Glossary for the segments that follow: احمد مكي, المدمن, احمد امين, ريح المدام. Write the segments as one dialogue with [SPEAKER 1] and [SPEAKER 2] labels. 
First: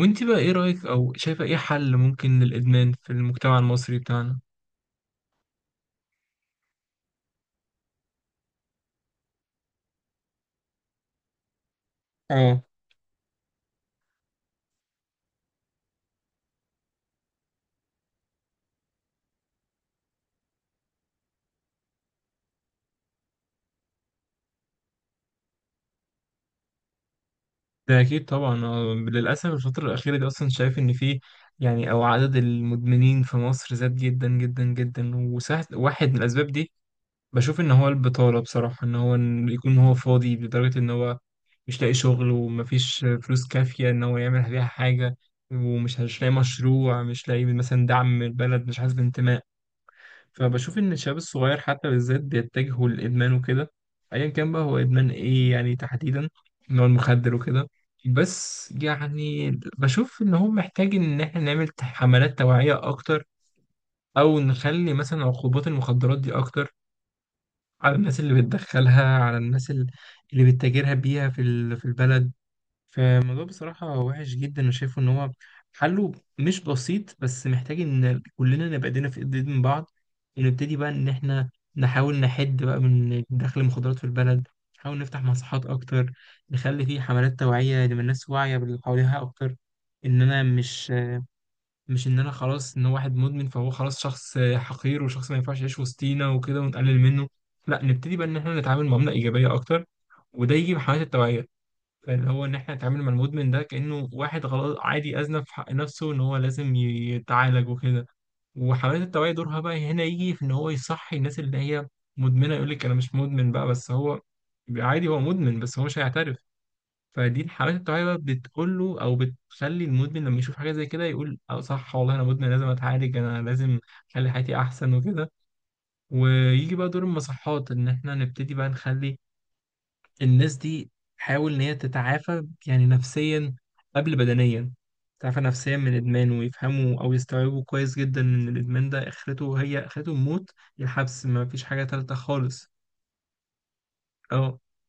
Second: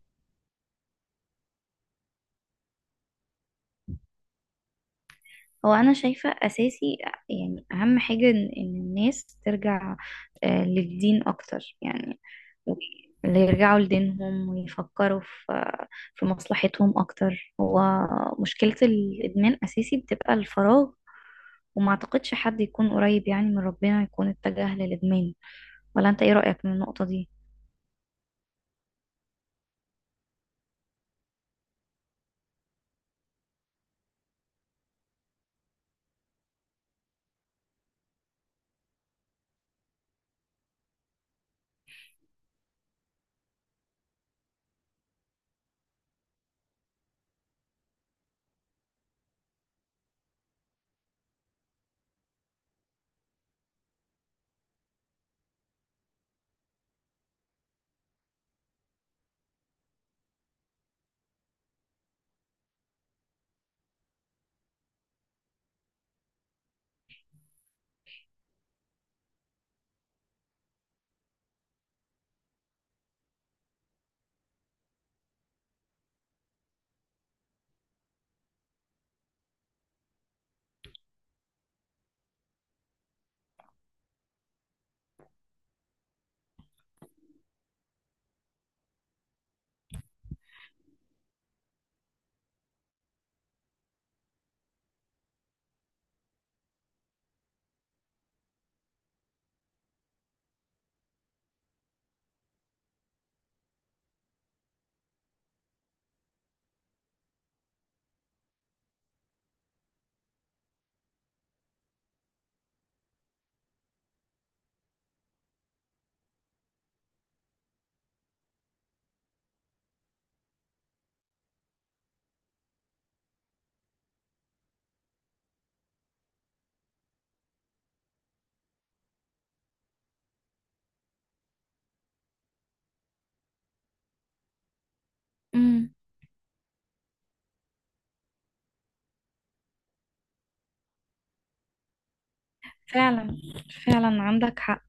[SPEAKER 1] وانت بقى ايه رأيك او شايفة ايه حل ممكن للإدمان في المجتمع المصري بتاعنا؟
[SPEAKER 2] هو انا شايفة اساسي، يعني اهم حاجة إن الناس ترجع للدين اكتر. يعني
[SPEAKER 1] اه،
[SPEAKER 2] و- اللي يرجعوا لدينهم ويفكروا في مصلحتهم اكتر. هو مشكلة الادمان اساسي بتبقى الفراغ، وما اعتقدش حد يكون قريب يعني من ربنا يكون اتجه للادمان. ولا انت ايه رأيك من النقطة دي؟
[SPEAKER 1] ده اكيد طبعا. للأسف الفترة الأخيرة دي اصلا شايف ان في، يعني، او عدد المدمنين في مصر زاد جدا جدا جدا، وسهل واحد من الأسباب دي بشوف ان هو البطالة. بصراحة ان هو إن يكون هو فاضي لدرجة ان هو مش لاقي شغل ومفيش فلوس كافية إن هو يعمل بيها حاجة، ومش مش لاقي مشروع، مش لاقي مثلا دعم من البلد، مش حاسس بانتماء. فبشوف ان الشباب الصغير حتى بالذات بيتجهوا للادمان وكده، ايا كان بقى هو ادمان ايه يعني تحديدا، ان هو المخدر وكده. بس يعني بشوف ان هو محتاج ان احنا نعمل حملات توعية اكتر، او نخلي مثلا عقوبات المخدرات دي اكتر على الناس اللي بتدخلها، على الناس اللي بتتاجرها بيها في في البلد. فالموضوع بصراحة وحش جدا، أنا شايفه إن هو حله مش بسيط، بس محتاج إن كلنا نبقى إيدينا في إيد من بعض، ونبتدي بقى إن إحنا نحاول نحد بقى من دخل المخدرات في البلد، نحاول نفتح مصحات أكتر، نخلي فيه حملات توعية لما الناس واعية باللي حواليها أكتر. إن أنا مش إن أنا خلاص إن هو واحد مدمن فهو خلاص شخص حقير وشخص ما ينفعش يعيش وسطينا وكده ونقلل منه. لا، نبتدي بقى إن إحنا نتعامل معاملة إيجابية أكتر، وده يجي بحملات التوعية. فاللي هو ان احنا نتعامل مع المدمن ده كانه واحد غلط عادي اذنب في حق نفسه، ان هو لازم يتعالج وكده. وحملات التوعيه دورها بقى هنا يجي في ان هو يصحي الناس اللي هي مدمنه. يقول لك انا مش مدمن بقى، بس هو عادي هو مدمن، بس هو مش هيعترف. فدي حملات التوعيه بقى بتقول له، او بتخلي المدمن لما يشوف حاجه زي كده يقول اه صح والله انا مدمن لازم اتعالج، انا لازم اخلي حياتي احسن وكده. ويجي بقى دور المصحات ان احنا نبتدي بقى نخلي الناس دي حاول ان هي تتعافى يعني نفسيا قبل بدنيا، تتعافى نفسيا من
[SPEAKER 2] امم.
[SPEAKER 1] الادمان، ويفهموا او يستوعبوا كويس جدا ان الادمان ده اخرته هي اخرته الموت يا الحبس، ما فيش حاجة تالتة خالص.
[SPEAKER 2] فعلا، فعلا
[SPEAKER 1] اه.
[SPEAKER 2] عندك حق.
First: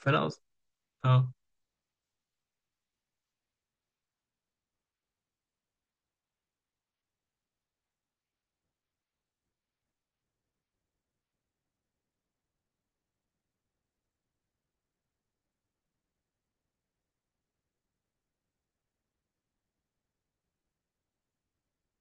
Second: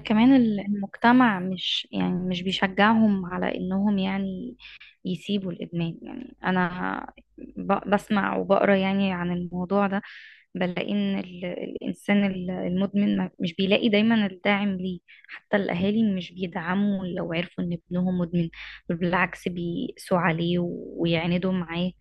[SPEAKER 1] فانا أص... اه.
[SPEAKER 2] المجتمع مش يعني مش بيشجعهم على انهم يعني يسيبوا الإدمان. يعني أنا بسمع وبقرا يعني عن الموضوع ده، بلاقي إن الإنسان المدمن مش بيلاقي دايما الداعم ليه. حتى الأهالي مش بيدعموا لو عرفوا إن ابنهم مدمن، بل بالعكس بيقسوا عليه ويعاندوا معاه.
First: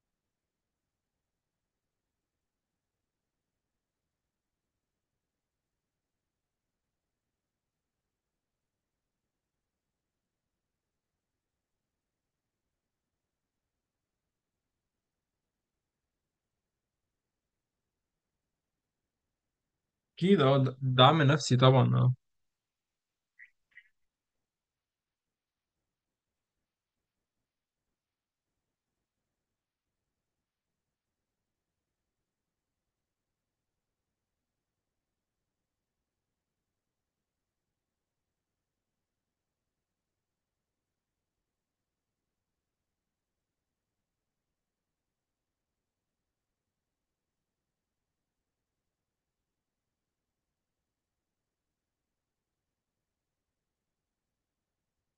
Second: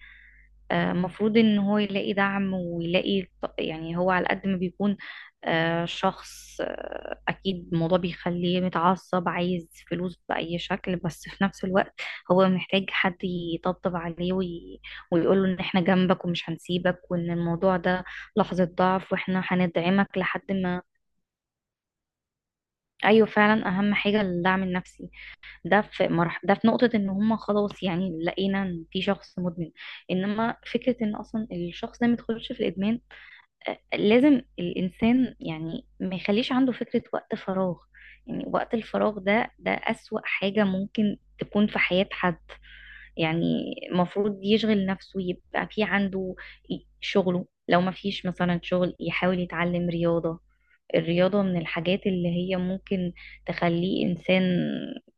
[SPEAKER 2] المفروض ان هو يلاقي دعم ويلاقي يعني، هو على قد ما بيكون شخص اكيد الموضوع بيخليه متعصب عايز فلوس باي شكل، بس في نفس الوقت هو محتاج حد يطبطب عليه ويقول له ان احنا جنبك ومش هنسيبك، وان الموضوع ده لحظة ضعف واحنا هندعمك
[SPEAKER 1] اكيد
[SPEAKER 2] لحد
[SPEAKER 1] اه،
[SPEAKER 2] ما.
[SPEAKER 1] دعم نفسي طبعا، اه.
[SPEAKER 2] ايوه، فعلا اهم حاجة الدعم النفسي. ده في نقطة ان هم خلاص، يعني لقينا ان في شخص مدمن. انما فكرة ان اصلا الشخص ده ما يدخلش في الادمان، لازم الانسان يعني ما يخليش عنده فكرة وقت فراغ. يعني وقت الفراغ ده اسوأ حاجة ممكن تكون في حياة حد. يعني المفروض يشغل نفسه، يبقى في عنده شغله. لو ما فيش مثلا شغل يحاول يتعلم رياضة. الرياضة من الحاجات اللي هي ممكن تخليه إنسان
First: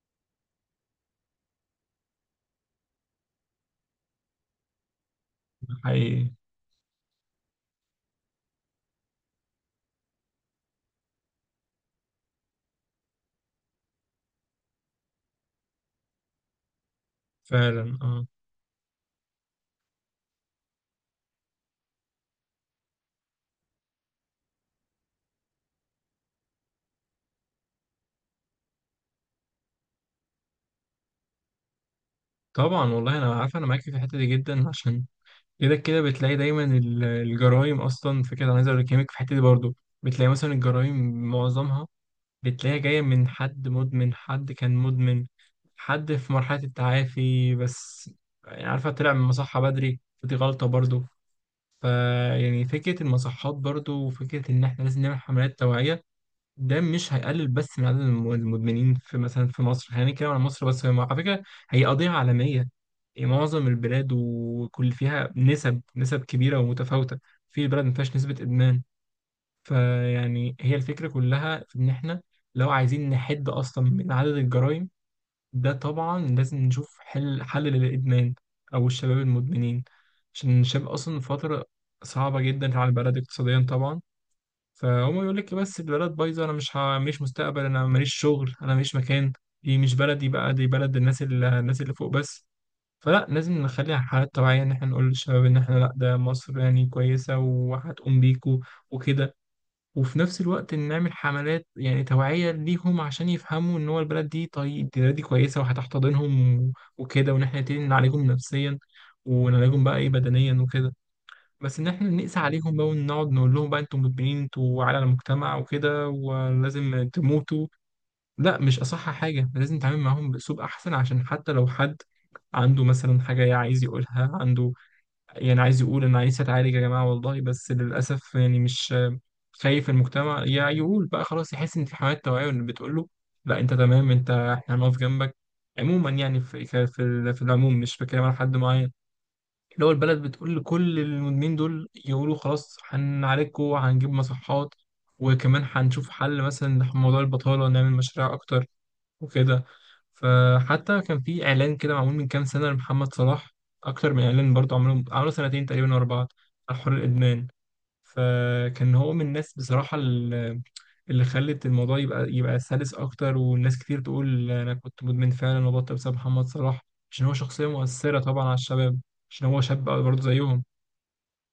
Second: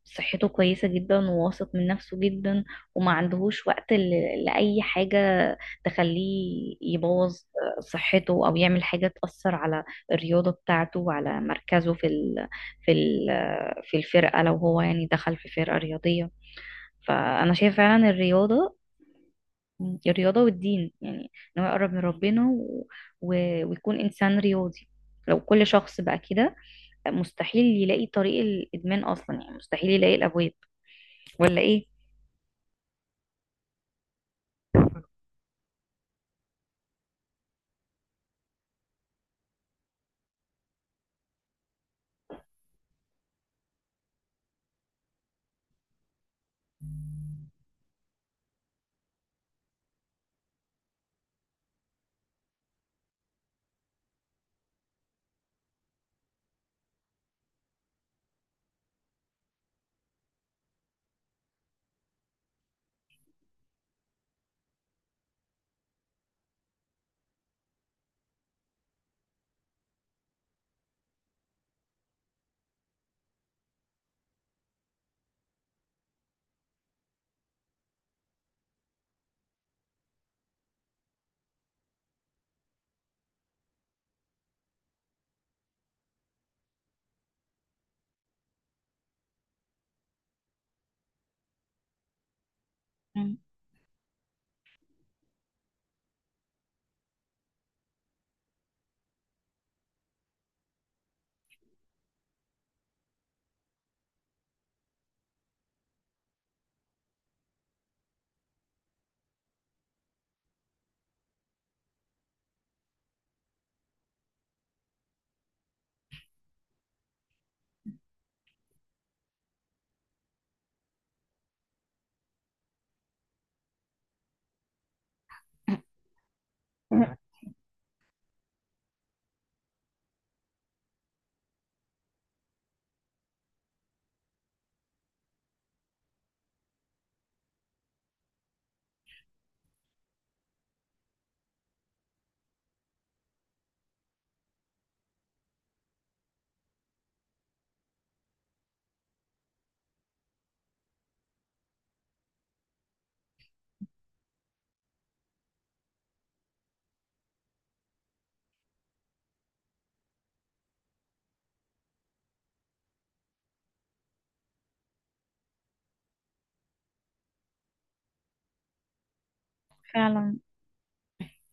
[SPEAKER 2] صحته كويسة جدا وواثق من نفسه جدا، وما عندهوش وقت لأي حاجة
[SPEAKER 1] ده حقيقي.
[SPEAKER 2] تخليه يبوظ صحته أو يعمل حاجة تأثر على الرياضة بتاعته وعلى مركزه في ال في الفرقة لو هو يعني دخل في فرقة رياضية. فأنا شايفة
[SPEAKER 1] فعلا
[SPEAKER 2] فعلا
[SPEAKER 1] اه.
[SPEAKER 2] الرياضة، الرياضة والدين. يعني إن هو يقرب من ربنا و... ويكون إنسان رياضي. لو كل شخص بقى كده، مستحيل يلاقي طريق الادمان اصلا، يعني مستحيل يلاقي الابواب. ولا ايه؟
[SPEAKER 1] طبعا والله انا عارف انا معاكي في الحتة دي جدا، عشان كده كده بتلاقي دايما الجرائم اصلا في كده. انا عايز اقول لك في الحتة دي برضو بتلاقي مثلا الجرائم معظمها بتلاقيها جاية من حد مدمن، حد كان مدمن، حد في مرحلة التعافي بس، يعني عارفة طلع من المصحة بدري، فدي غلطة برضو. فيعني فكرة المصحات برضو وفكرة إن إحنا لازم نعمل حملات توعية، ده مش هيقلل بس من عدد المدمنين في مثلا في مصر. خلينا نتكلم عن مصر بس، هي على فكرة هي قضية عالمية، يعني معظم البلاد وكل فيها نسب كبيرة ومتفاوتة، في بلد ما فيهاش نسبة إدمان. فيعني هي الفكرة كلها في إن إحنا لو عايزين نحد أصلا من عدد الجرائم، ده طبعا لازم نشوف حل للإدمان، أو الشباب المدمنين، عشان الشباب أصلا في فترة صعبة جدا على البلد اقتصاديا طبعا. فهم يقول لك بس البلد بايظة، أنا مش مستقبل، أنا ماليش شغل، أنا ماليش مكان، دي مش بلدي بقى، دي بلد الناس اللي فوق بس. فلا، لازم نخليها حالات طبيعية إن إحنا نقول للشباب إن إحنا لأ، ده مصر يعني كويسة وهتقوم بيكوا وكده، وفي نفس الوقت نعمل حملات يعني توعية ليهم عشان يفهموا ان هو البلد دي، طيب البلد دي كويسة وهتحتضنهم، وكده، وان احنا نبتدي نعالجهم نفسيا ونعالجهم بقى ايه بدنيا وكده. بس ان احنا نقسى عليهم بقى ونقعد نقول لهم بقى انتم مدمنين انتوا على المجتمع وكده ولازم تموتوا، لا، مش اصح حاجة. لازم نتعامل معاهم باسلوب احسن، عشان حتى لو حد عنده مثلا حاجة عايز يقولها، عنده يعني عايز يقول انا عايز اتعالج يا جماعه
[SPEAKER 2] مم.
[SPEAKER 1] والله، بس للاسف يعني مش خايف المجتمع يا يقول بقى خلاص. يحس ان في حملات توعيه اللي بتقول له لا انت تمام، انت احنا هنقف جنبك. عموما يعني في العموم مش بتكلم على حد معين، اللي هو البلد بتقول لكل المدمنين دول يقولوا خلاص هنعالجكم، هنجيب مصحات، وكمان هنشوف حل مثلا لموضوع البطالة، نعمل مشاريع أكتر وكده. فحتى كان في إعلان كده معمول من كام سنة لمحمد صلاح، أكتر من إعلان برضه، عملوا سنتين تقريبا ورا بعض على حوار الإدمان. فكان هو من الناس بصراحة اللي خلت الموضوع يبقى سلس أكتر، والناس كتير تقول أنا كنت مدمن فعلا وبطل بسبب محمد صلاح عشان هو شخصية مؤثرة طبعا على الشباب، عشان هو شاب برضه
[SPEAKER 2] فعلا.
[SPEAKER 1] زيهم.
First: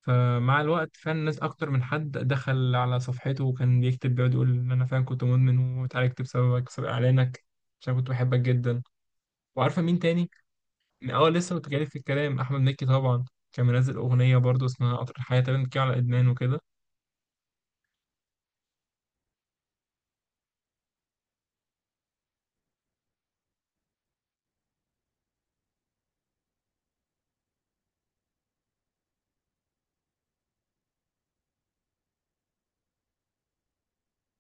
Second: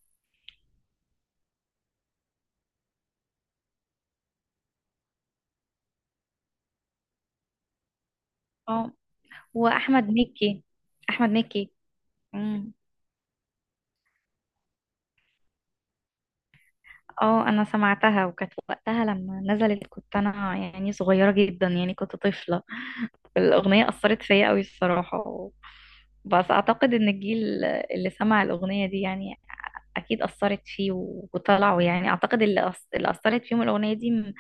[SPEAKER 1] فمع الوقت فعلا الناس أكتر من حد دخل على صفحته وكان بيكتب بيقعد يقول إن أنا فعلا كنت مدمن وتعالجت بسببك بسبب إعلانك عشان كنت بحبك جدا.
[SPEAKER 2] اه،
[SPEAKER 1] وعارفة مين
[SPEAKER 2] واحمد
[SPEAKER 1] تاني؟
[SPEAKER 2] مكي.
[SPEAKER 1] أه،
[SPEAKER 2] احمد
[SPEAKER 1] لسه كنت
[SPEAKER 2] مكي.
[SPEAKER 1] جايلك في الكلام، أحمد
[SPEAKER 2] مم.
[SPEAKER 1] مكي طبعا. كان منزل أغنية برضه اسمها قطر الحياة تقريبا بتتكلم على إدمان وكده.
[SPEAKER 2] اه، انا سمعتها وكانت وقتها لما نزلت كنت انا يعني صغيره جدا، يعني كنت طفله. الاغنيه اثرت فيا قوي الصراحه. بس اعتقد ان الجيل اللي سمع الاغنيه دي يعني اكيد اثرت فيه، وطلعوا يعني اعتقد اللي اللي اثرت فيهم الاغنيه دي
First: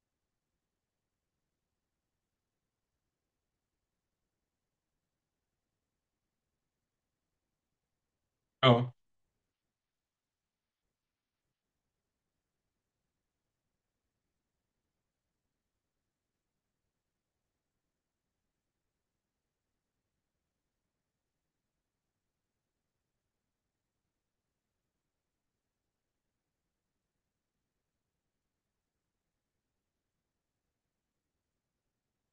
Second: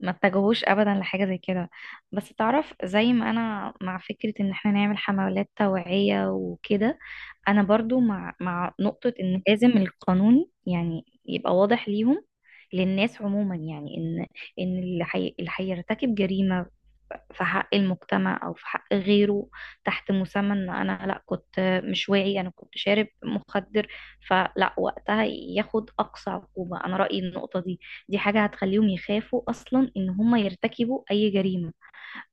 [SPEAKER 2] ما اتجهوش ابدا لحاجه زي كده. بس تعرف، زي ما انا مع فكره ان احنا نعمل حملات توعيه وكده، انا برضو مع
[SPEAKER 1] اه،
[SPEAKER 2] نقطه ان لازم القانون يعني يبقى واضح ليهم، للناس عموما. يعني ان اللي هيرتكب جريمه في حق المجتمع او في حق غيره تحت مسمى ان انا لا كنت مش واعي، انا كنت شارب مخدر، فلا، وقتها ياخد اقصى عقوبه. انا رايي النقطه دي، دي حاجة هتخليهم يخافوا أصلا إن هم يرتكبوا أي جريمة.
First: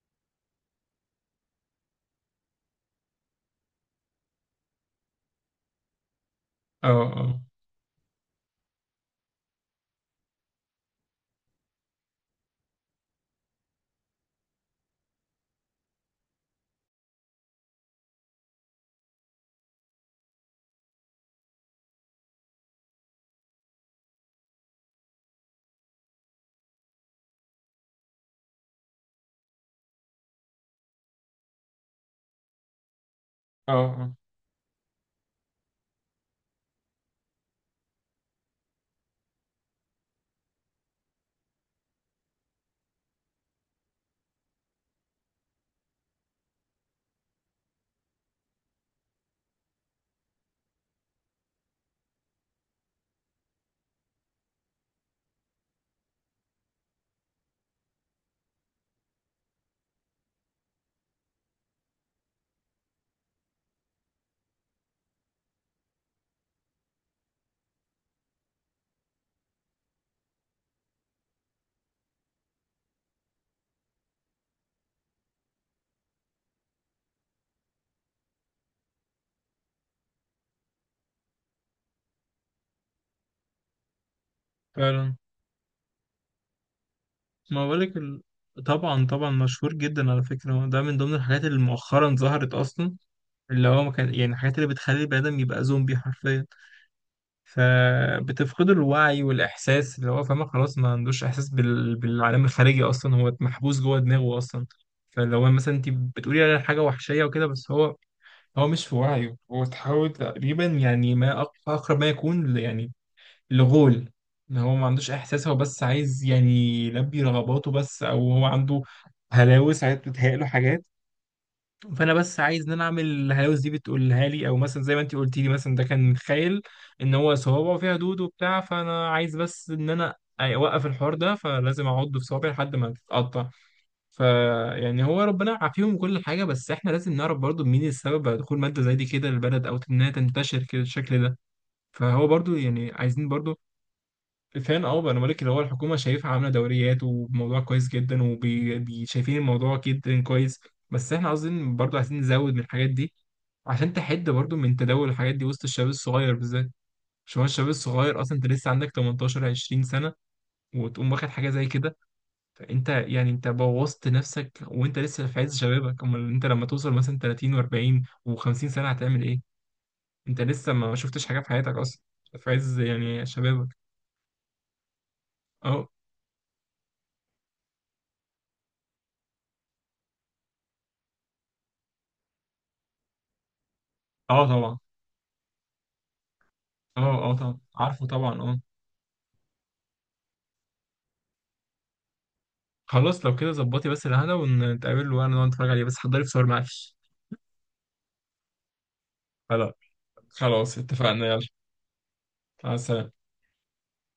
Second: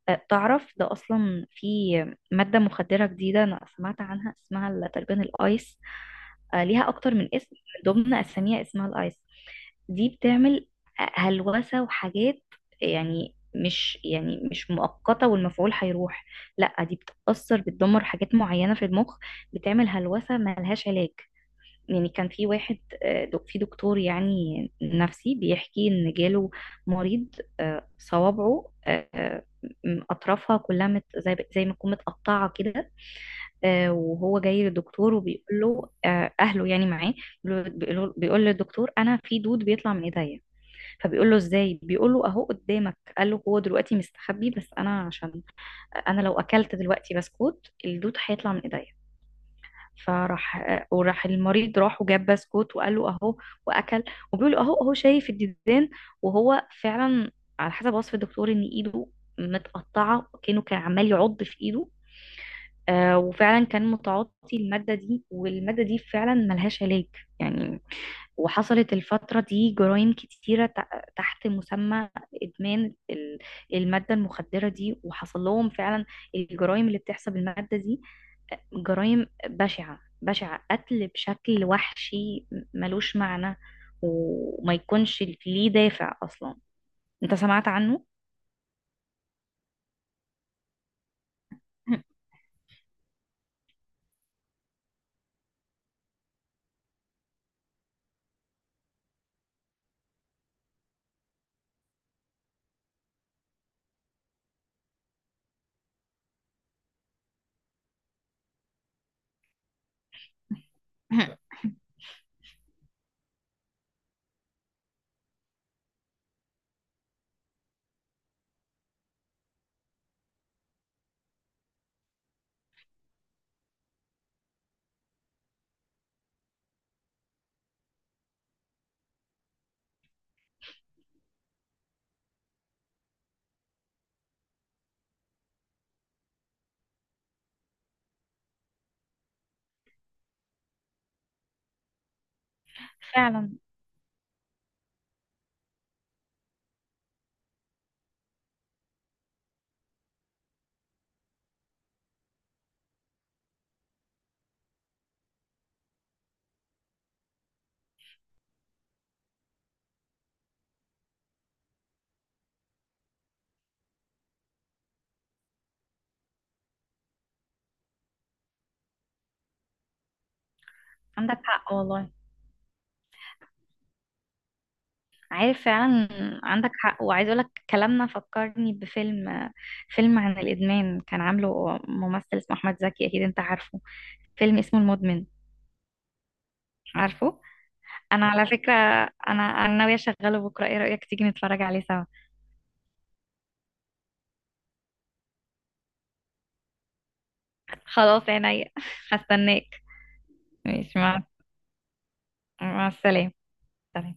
[SPEAKER 2] تعرف ده أصلا في مادة مخدرة جديدة أنا سمعت عنها، اسمها تقريبا الآيس.
[SPEAKER 1] اه،
[SPEAKER 2] ليها أكتر من
[SPEAKER 1] اه،
[SPEAKER 2] اسم، من ضمن أساميها اسمها الآيس. دي بتعمل هلوسة وحاجات، يعني مش يعني مش مؤقتة والمفعول هيروح، لا، دي بتأثر بتدمر حاجات معينة في المخ، بتعمل هلوسة ملهاش علاج. يعني كان في واحد، في دكتور يعني نفسي بيحكي ان جاله مريض، صوابعه اطرافها كلها مت زي ما تكون متقطعه كده.
[SPEAKER 1] اه،
[SPEAKER 2] وهو جاي للدكتور وبيقول له، اهله يعني معاه، بيقول للدكتور انا في دود بيطلع من ايديا. فبيقول له ازاي، بيقول له اهو قدامك. قال له هو دلوقتي مستخبي، بس انا عشان انا لو اكلت دلوقتي بسكوت الدود هيطلع من ايديا. فراح، وراح المريض راح وجاب بسكوت وقال له اهو، واكل، وبيقول له اهو اهو شايف الديدان. وهو فعلا على حسب وصف الدكتور ان ايده متقطعه، كانه كان عمال يعض في ايده. وفعلا كان متعاطي الماده دي، والماده دي فعلا ملهاش علاج. يعني وحصلت الفترة دي جرائم كتيرة تحت مسمى إدمان المادة المخدرة دي، وحصل لهم فعلا الجرائم اللي بتحصل بالمادة دي جرائم بشعة بشعة، قتل بشكل وحشي ملوش معنى وما
[SPEAKER 1] فعلا.
[SPEAKER 2] يكونش ليه دافع أصلا. أنت
[SPEAKER 1] ما
[SPEAKER 2] سمعت
[SPEAKER 1] بقولك
[SPEAKER 2] عنه؟
[SPEAKER 1] ال... طبعا طبعا، مشهور جدا على فكرة. ده من ضمن الحاجات اللي مؤخرا ظهرت أصلا، اللي هو ما كان يعني الحاجات اللي بتخلي البني آدم يبقى زومبي حرفيا، فبتفقد الوعي والإحساس. اللي هو فاهمة خلاص ما عندوش إحساس بالعالم الخارجي أصلا، هو محبوس جوه دماغه أصلا. فاللي هو مثلا أنت بتقولي على حاجة وحشية وكده، بس هو مش في وعيه. هو تحاول تقريبا يعني ما أقرب ما يكون يعني الغول، ان هو ما عندوش احساس، هو بس عايز يعني يلبي رغباته بس، او هو عنده هلاوس، عايز بتتهيأ له حاجات. فانا بس عايز ان انا اعمل الهلاوس دي بتقولها لي، او مثلا زي ما انت قلتي لي مثلا ده كان متخيل ان هو صوابعه فيها دود وبتاع، فانا عايز بس ان انا اوقف الحوار ده، فلازم اعض في صوابعي لحد ما تتقطع. فيعني هو ربنا يعافيهم كل حاجه، بس احنا لازم نعرف برضو مين السبب على دخول ماده زي دي كده للبلد او انها تنتشر كده بالشكل ده. فهو برضو يعني عايزين
[SPEAKER 2] فعلا
[SPEAKER 1] برضو، فان اه بقى انا بقول لك اللي هو الحكومه شايفها عامله دوريات، وموضوع كويس جدا، وشايفين الموضوع جدا كويس، بس احنا عاوزين برضو عايزين نزود من الحاجات دي عشان تحد برضو من تداول الحاجات دي وسط الشباب الصغير بالذات. عشان هو الشباب الصغير اصلا، انت لسه عندك 18 20 سنه وتقوم واخد حاجه زي كده، فانت يعني انت بوظت نفسك وانت لسه في عز شبابك. امال انت لما توصل مثلا 30 و40 و50 سنه هتعمل ايه؟ انت لسه ما شفتش
[SPEAKER 2] عندك
[SPEAKER 1] حاجه في
[SPEAKER 2] حق
[SPEAKER 1] حياتك اصلا،
[SPEAKER 2] والله.
[SPEAKER 1] في عز يعني شبابك.
[SPEAKER 2] عارف
[SPEAKER 1] اه.
[SPEAKER 2] فعلا. عندك حق. وعايز اقولك كلامنا فكرني بفيلم، فيلم عن الادمان كان عامله ممثل اسمه احمد زكي، اكيد انت عارفه.
[SPEAKER 1] اه
[SPEAKER 2] فيلم
[SPEAKER 1] طبعا
[SPEAKER 2] اسمه المدمن،
[SPEAKER 1] اه. اه
[SPEAKER 2] عارفه؟
[SPEAKER 1] طبعا عارفه
[SPEAKER 2] انا
[SPEAKER 1] طبعا،
[SPEAKER 2] على
[SPEAKER 1] اه.
[SPEAKER 2] فكره، انا ناويه اشغله بكره، ايه رايك تيجي نتفرج عليه سوا؟
[SPEAKER 1] خلاص، لو كده ظبطي بس الهنا ونتقابل، وانا نقعد نتفرج عليه، بس حضري فشار معلش.
[SPEAKER 2] خلاص عينيا هستناك.
[SPEAKER 1] خلاص. خلاص
[SPEAKER 2] ماشي، مع
[SPEAKER 1] اتفقنا، يلا. مع
[SPEAKER 2] مع
[SPEAKER 1] السلامة.
[SPEAKER 2] السلامه. سلام.